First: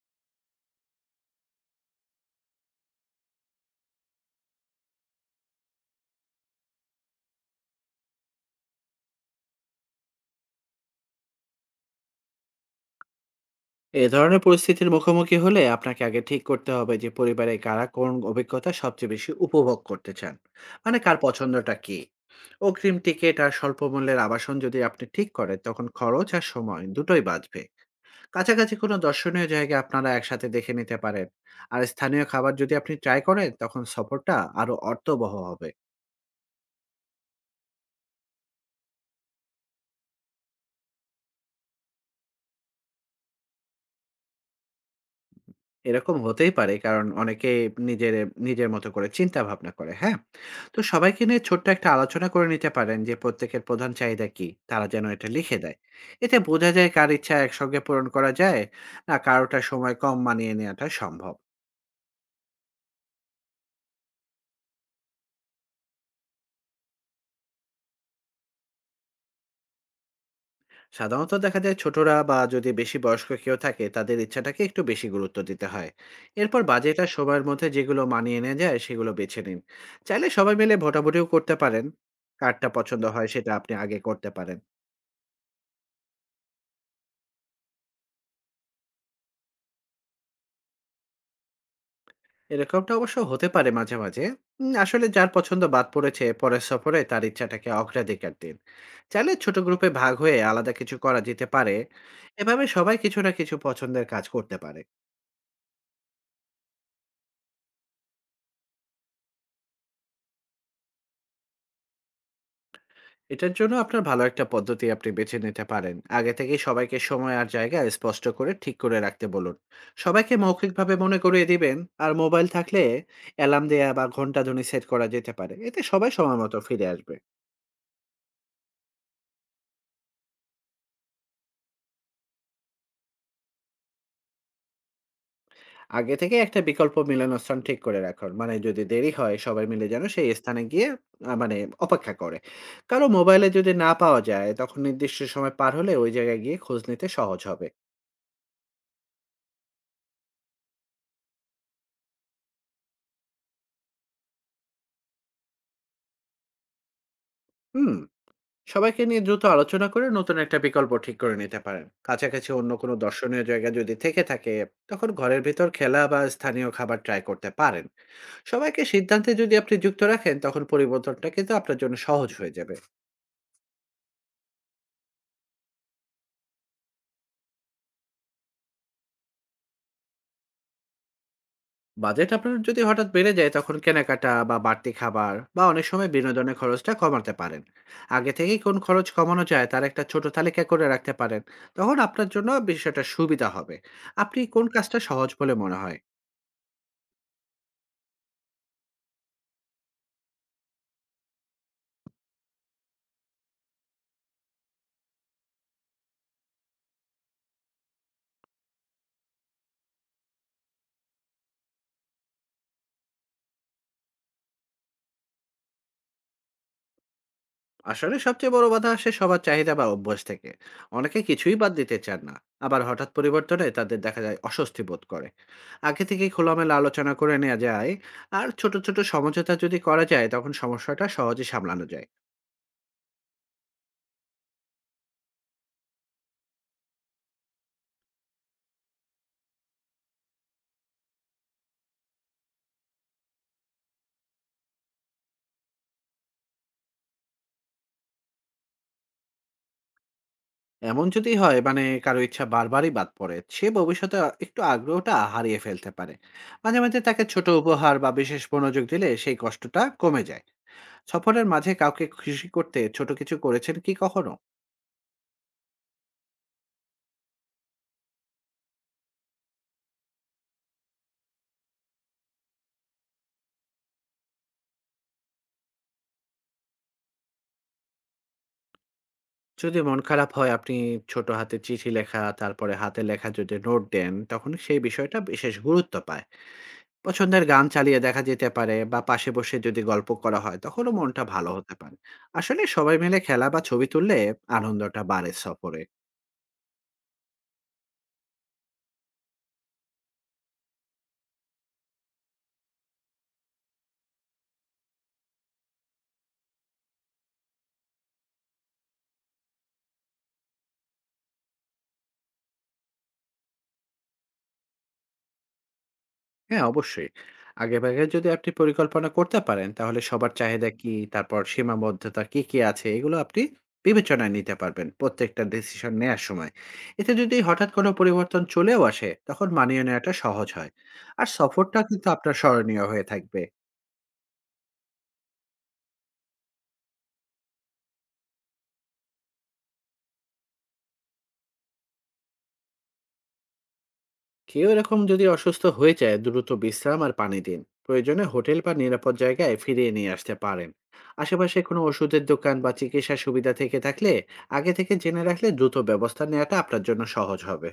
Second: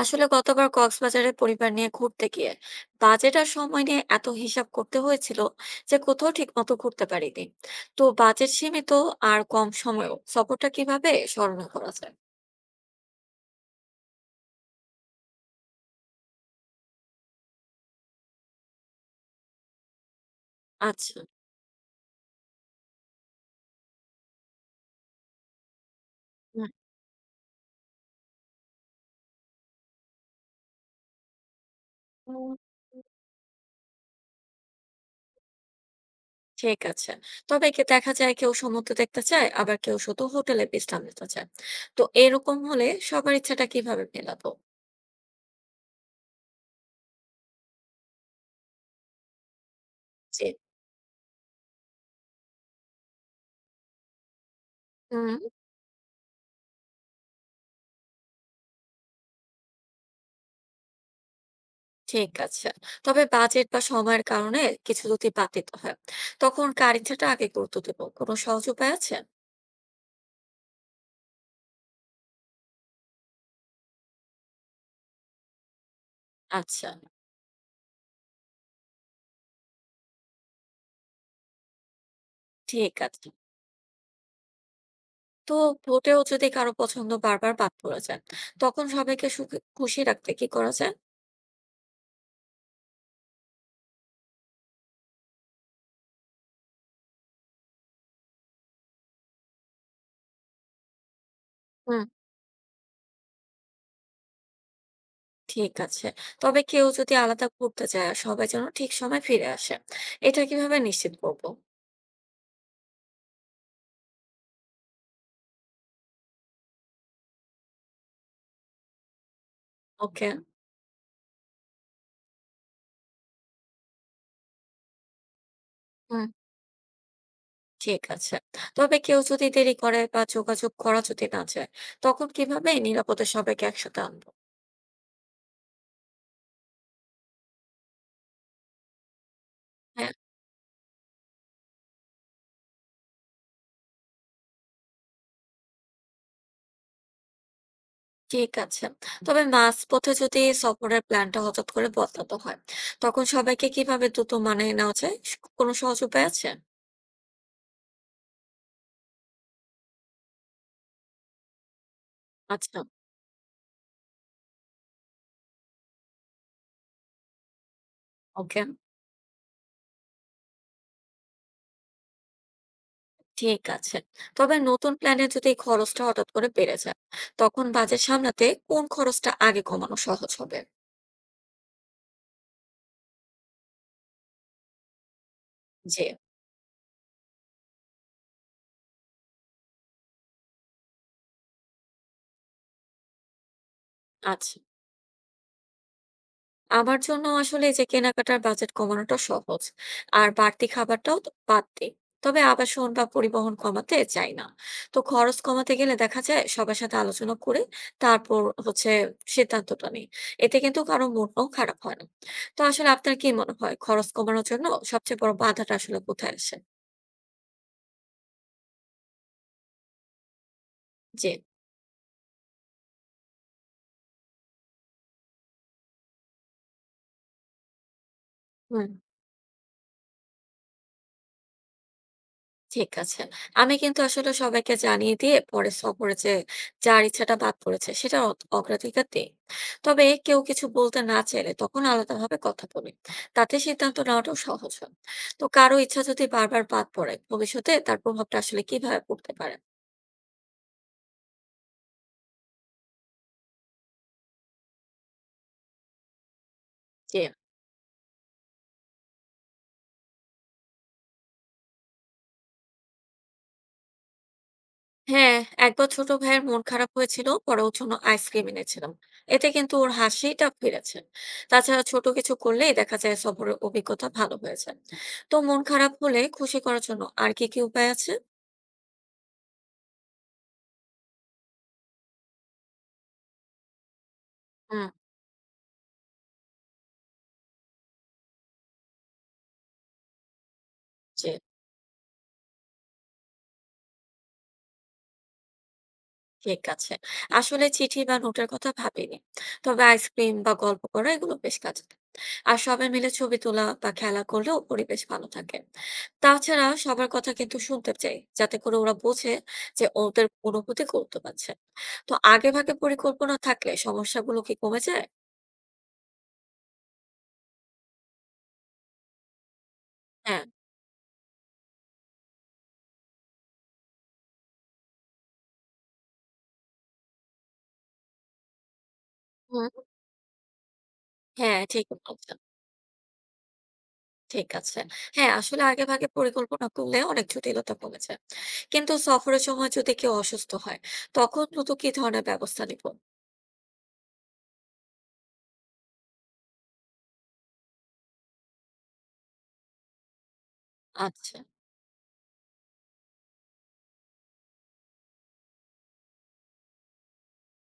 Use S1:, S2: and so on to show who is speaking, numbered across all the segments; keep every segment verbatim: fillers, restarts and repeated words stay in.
S1: আসলে গতবার কক্সবাজারে পরিবার নিয়ে ঘুরতে গিয়ে বাজেট আর সময় নিয়ে এত হিসাব করতে হয়েছিল যে কোথাও ঠিক মতো ঘুরতে পারিনি। তো বাজেট সীমিত আর কম সময়ও সফরটা কিভাবে স্মরণ করা যায়?
S2: এ ধরনের পরিস্থিতির মুখোমুখি হলে আপনাকে আগে ঠিক করতে হবে যে পরিবারে কারা কোন অভিজ্ঞতা সবচেয়ে বেশি উপভোগ করতে চান। মানে কার
S1: আচ্ছা।
S2: পছন্দটা কি? অগ্রিম টিকিট আর স্বল্প মূল্যের আবাসন যদি আপনি ঠিক করেন তখন খরচ আর
S1: হুম,
S2: সময় দুটোই বাঁচবে। কাছাকাছি কোনো দর্শনীয় জায়গা আপনারা একসাথে দেখে নিতে পারেন। আর স্থানীয়
S1: হুম,
S2: খাবার যদি আপনি ট্রাই করেন তখন সফরটা আরো অর্থবহ হবে।
S1: ঠিক আছে। তবে একে দেখা যায় কেউ সমুদ্র দেখতে চায় আবার কেউ শুধু হোটেলে বিশ্রাম নিতে চায়। তো এরকম হলে সবার ইচ্ছাটা কিভাবে মেলাবো?
S2: এরকম হতেই পারে, কারণ অনেকে নিজের নিজের মতো করে চিন্তা ভাবনা করে, হ্যাঁ।
S1: জি।
S2: তো সবাইকে নিয়ে ছোট্ট একটা আলোচনা করে নিতে পারেন যে প্রত্যেকের প্রধান চাহিদা কি, তারা যেন এটা
S1: হুম।
S2: লিখে দেয়। এতে বোঝা যায় কার ইচ্ছা একসঙ্গে পূরণ করা যায়, না কারোটা সময় কম মানিয়ে নেওয়াটা সম্ভব।
S1: ঠিক আছে। তবে বাজেট বা সময়ের কারণে কিছু যদি বাতিল হয়, তখন কার ইচ্ছাটা আগে গুরুত্ব দেব? কোনো সহজ উপায় আছে?
S2: সাধারণত দেখা যায় ছোটরা বা যদি বেশি বয়স্ক কেউ থাকে তাদের ইচ্ছাটাকে একটু বেশি গুরুত্ব দিতে হয়। এরপর
S1: আচ্ছা।
S2: বাজেটা সময়ের মধ্যে যেগুলো মানিয়ে নেওয়া যায় সেগুলো বেছে নিন। চাইলে সবাই মিলে ভোটাভুটিও করতে পারেন। কারটা
S1: ঠিক
S2: পছন্দ
S1: আছে।
S2: হয় সেটা আপনি আগে করতে পারেন।
S1: তো ভোটেও যদি কারো পছন্দ বারবার বাদ পড়ে যায়, তখন সবাইকে সুখে খুশি রাখতে কি করা যায়?
S2: এরকমটা অবশ্য হতে পারে মাঝে মাঝে। উম, আসলে যার পছন্দ বাদ পড়েছে পরের সফরে তার ইচ্ছাটাকে অগ্রাধিকার দিন। চাইলে ছোট গ্রুপে ভাগ হয়ে আলাদা কিছু করা যেতে পারে।
S1: হুম।
S2: এভাবে সবাই কিছু না কিছু পছন্দের কাজ করতে পারে।
S1: ঠিক আছে। তবে কেউ যদি আলাদা ঘুরতে চায়, সবাই যেন ঠিক সময় ফিরে আসে। এটা কিভাবে নিশ্চিত করব?
S2: এটার জন্য আপনার ভালো একটা পদ্ধতি আপনি বেছে নিতে পারেন, আগে থেকেই সবাইকে সময় আর জায়গা স্পষ্ট করে ঠিক করে রাখতে বলুন।
S1: ওকে।
S2: সবাইকে মৌখিকভাবে মনে করিয়ে দিবেন। আর মোবাইল থাকলে অ্যালার্ম দেয়া বা ঘন্টা ধ্বনি সেট করা যেতে পারে, এতে সবাই
S1: হুম।
S2: সময় মতো ফিরে আসবে।
S1: ঠিক আছে। তবে কেউ যদি দেরি করে বা যোগাযোগ করা যদি না চায়, তখন কিভাবে নিরাপদে সবাইকে একসাথে আনবো?
S2: আগে থেকে একটা বিকল্প মিলনস্থান ঠিক করে রাখুন। মানে যদি দেরি হয় সবাই মিলে যেন
S1: হ্যাঁ।
S2: সেই স্থানে গিয়ে আ মানে অপেক্ষা করে। কারো মোবাইলে যদি না পাওয়া যায় তখন নির্দিষ্ট সময় পার হলে ওই জায়গায় গিয়ে খোঁজ নিতে সহজ হবে।
S1: ঠিক আছে। তবে মাঝপথে যদি সফরের প্ল্যানটা হঠাৎ করে বদলাতে হয়, তখন সবাইকে কিভাবে দ্রুত মানিয়ে নেওয়া যায়? স কোনো সহজ উপায় আছে?
S2: হুম। সবাইকে নিয়ে দ্রুত আলোচনা করে নতুন একটা বিকল্প ঠিক করে নিতে পারেন। কাছাকাছি অন্য
S1: আচ্ছা,
S2: কোনো দর্শনীয় জায়গা যদি থেকে থাকে তখন ঘরের ভিতর খেলা বা স্থানীয় খাবার ট্রাই করতে পারেন।
S1: ওকে।
S2: সবাইকে সিদ্ধান্তে যদি আপনি যুক্ত রাখেন তখন পরিবর্তনটা কিন্তু আপনার জন্য সহজ হয়ে যাবে।
S1: ঠিক আছে। তবে নতুন প্ল্যানে যদি এই খরচটা হঠাৎ করে বেড়ে যায়, তখন বাজেট সামলাতে কোন খরচটা আগে কমানো সহজ হবে?
S2: বাজেট আপনার যদি হঠাৎ বেড়ে যায় তখন কেনাকাটা বা বাড়তি খাবার বা অনেক
S1: জি,
S2: সময় বিনোদনের খরচটা কমাতে পারেন। আগে থেকে কোন খরচ কমানো যায় তার একটা ছোট তালিকা করে রাখতে পারেন, তখন আপনার জন্য বিষয়টা সুবিধা হবে। আপনি
S1: আচ্ছা।
S2: কোন কাজটা সহজ বলে মনে হয়?
S1: আমার জন্য আসলে এই যে কেনাকাটার বাজেট কমানোটা সহজ, আর বাড়তি খাবারটাও তো বাদ দিই। তবে আবাসন বা পরিবহন কমাতে চাই না। তো খরচ কমাতে গেলে দেখা যায় সবার সাথে আলোচনা করে তারপর হচ্ছে সিদ্ধান্তটা নিই। এতে কিন্তু কারো মনও খারাপ হয় না। তো আসলে আপনার কি মনে হয়, খরচ কমানোর জন্য সবচেয়ে বড় বাধাটা আসলে কোথায় আসে?
S2: আসলে সবচেয়ে বড় বাধা আসে সবার চাহিদা বা অভ্যাস থেকে। অনেকে
S1: যে
S2: কিছুই বাদ দিতে চান না। আবার হঠাৎ পরিবর্তনে তাদের দেখা যায় অস্বস্তি বোধ করে। আগে থেকে খোলামেলা আলোচনা করে নেওয়া যায়, আর ছোট
S1: হুম।
S2: ছোট সমঝোতা যদি করা যায় তখন সমস্যাটা সহজে সামলানো যায়।
S1: ঠিক আছে। আমি কিন্তু আসলে সবাইকে জানিয়ে দিয়ে পরে সফরে যে যার ইচ্ছাটা বাদ পড়েছে সেটার অত অগ্রাধিকার দেই। তবে কেউ কিছু বলতে না চাইলে তখন আলাদাভাবে কথা বলি। তাতে সিদ্ধান্ত নেওয়াটাও সহজ হয়। তো কারো ইচ্ছা যদি বারবার বাদ পড়ে, ভবিষ্যতে তার প্রভাবটা আসলে কিভাবে পড়তে পারে?
S2: এমন যদি হয়, মানে কারো ইচ্ছা বারবারই বাদ পড়ে, সে ভবিষ্যতে একটু আগ্রহটা হারিয়ে ফেলতে পারে। মাঝে মাঝে
S1: জি।
S2: তাকে ছোট উপহার বা বিশেষ মনোযোগ দিলে সেই কষ্টটা কমে যায়। সফরের মাঝে কাউকে খুশি করতে ছোট কিছু করেছেন কি কখনো?
S1: হ্যাঁ, একবার ছোট ভাইয়ের মন খারাপ হয়েছিল, পরে ওর জন্য আইসক্রিম এনেছিলাম। এতে কিন্তু ওর হাসিটা ফিরেছে। তাছাড়া ছোট কিছু করলেই দেখা যায় সফরের অভিজ্ঞতা ভালো হয়েছে। তো মন খারাপ হলে খুশি করার জন্য আর কি কি উপায় আছে?
S2: যদি মন খারাপ হয় আপনি ছোট হাতে চিঠি লেখা, তারপরে হাতে লেখা যদি নোট দেন তখন সেই
S1: হুম।
S2: বিষয়টা বিশেষ গুরুত্ব পায়। পছন্দের গান চালিয়ে দেখা যেতে পারে, বা পাশে বসে যদি গল্প করা হয় তখনও মনটা
S1: জি।
S2: ভালো হতে পারে। আসলে সবাই মিলে খেলা বা ছবি তুললে আনন্দটা বাড়ে সফরে।
S1: ঠিক আছে। আসলে চিঠি বা নোটের কথা ভাবিনি। তবে আইসক্রিম বা গল্প করা এগুলো বেশ কাজে দেয়। আর সবাই মিলে ছবি তোলা বা খেলা করলেও পরিবেশ ভালো থাকে। তাছাড়া সবার কথা কিন্তু শুনতে চাই, যাতে করে ওরা বোঝে যে ওদের অনুভূতি গুরুত্ব পাচ্ছে। তো আগেভাগে পরিকল্পনা থাকলে সমস্যাগুলো কি কমে যায়?
S2: হ্যাঁ, অবশ্যই। আগেভাগে যদি আপনি পরিকল্পনা করতে পারেন, তাহলে সবার
S1: হ্যাঁ।
S2: চাহিদা কি, তারপর সীমাবদ্ধতা কি কি আছে, এগুলো আপনি বিবেচনায় নিতে পারবেন প্রত্যেকটা ডিসিশন নেয়ার সময়। এতে যদি হঠাৎ কোনো পরিবর্তন চলেও আসে, তখন মানিয়ে
S1: হুম।
S2: নেওয়াটা সহজ হয়। আর
S1: হ্যাঁ,
S2: সফরটা
S1: ঠিক
S2: কিন্তু আপনার
S1: বলেছেন।
S2: স্মরণীয় হয়ে থাকবে।
S1: ঠিক আছে। হ্যাঁ, আসলে আগেভাগে পরিকল্পনা করলে অনেক জটিলতা কমে যায়। কিন্তু সফরের সময় যদি কেউ অসুস্থ হয়, তখন দ্রুত কি ধরনের ব্যবস্থা নিব?
S2: কেউ এরকম যদি অসুস্থ হয়ে যায় দ্রুত বিশ্রাম আর পানি দিন। প্রয়োজনে হোটেল বা নিরাপদ জায়গায় ফিরিয়ে নিয়ে আসতে পারেন।
S1: আচ্ছা,
S2: আশেপাশে কোনো ওষুধের দোকান বা চিকিৎসা সুবিধা থেকে থাকলে আগে থেকে জেনে রাখলে দ্রুত ব্যবস্থা নেওয়াটা আপনার জন্য সহজ হবে।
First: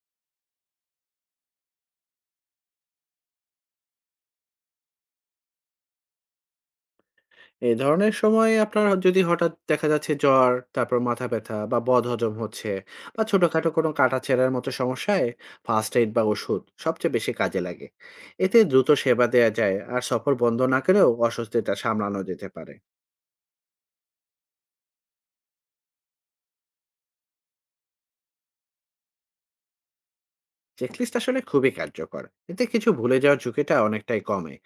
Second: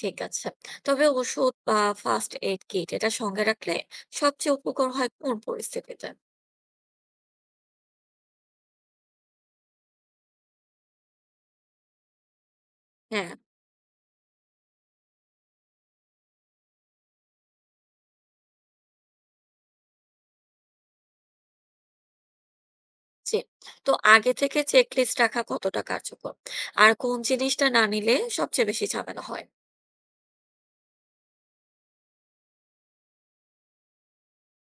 S1: ঠিক আছে। তবে ওষুধ বা ফার্স্ট এইড কিট এটা সঙ্গে রাখলে সবচেয়ে উপকার হয় কোন পরিস্থিতিতে?
S2: এই ধরনের সময় আপনার যদি হঠাৎ দেখা যাচ্ছে জ্বর, তারপর মাথা ব্যথা বা বদহজম হচ্ছে, বা
S1: হ্যাঁ,
S2: ছোটখাটো কোনো কাটা ছেঁড়ার মতো সমস্যায় ফার্স্ট এইড বা ওষুধ সবচেয়ে বেশি কাজে লাগে। এতে দ্রুত সেবা দেওয়া যায় আর সফর বন্ধ না করেও অসুস্থতা সামলানো যেতে পারে।
S1: জি। তো আগে থেকে চেক লিস্ট রাখা কতটা কার্যকর? আর কোন জিনিসটা না নিলে সবচেয়ে বেশি ঝামেলা হয়?
S2: চেকলিস্ট আসলে খুবই কার্যকর। এতে কিছু ভুলে যাওয়ার ঝুঁকিটা অনেকটাই কমে।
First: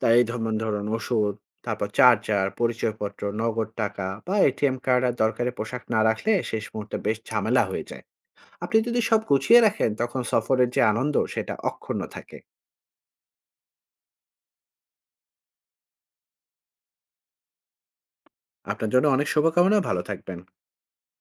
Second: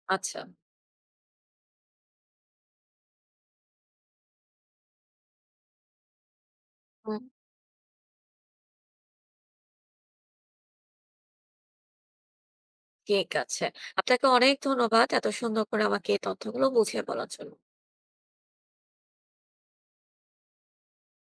S2: তাই এই
S1: আচ্ছা।
S2: ধরুন ধরুন ওষুধ, তারপর চার্জার, পরিচয়পত্র, নগদ টাকা বা এটিএম কার্ড আর দরকারি পোশাক না রাখলে শেষ মুহূর্তে বেশ
S1: হুম,
S2: ঝামেলা হয়ে যায়। আপনি যদি সব গুছিয়ে রাখেন তখন সফরের যে আনন্দ সেটা অক্ষুণ্ণ থাকে।
S1: ঠিক আছে। আপনাকে অনেক ধন্যবাদ এত সুন্দর করে আমাকে এই তথ্যগুলো বুঝিয়ে বলার জন্য।
S2: আপনার জন্য অনেক শুভকামনা, ভালো থাকবেন।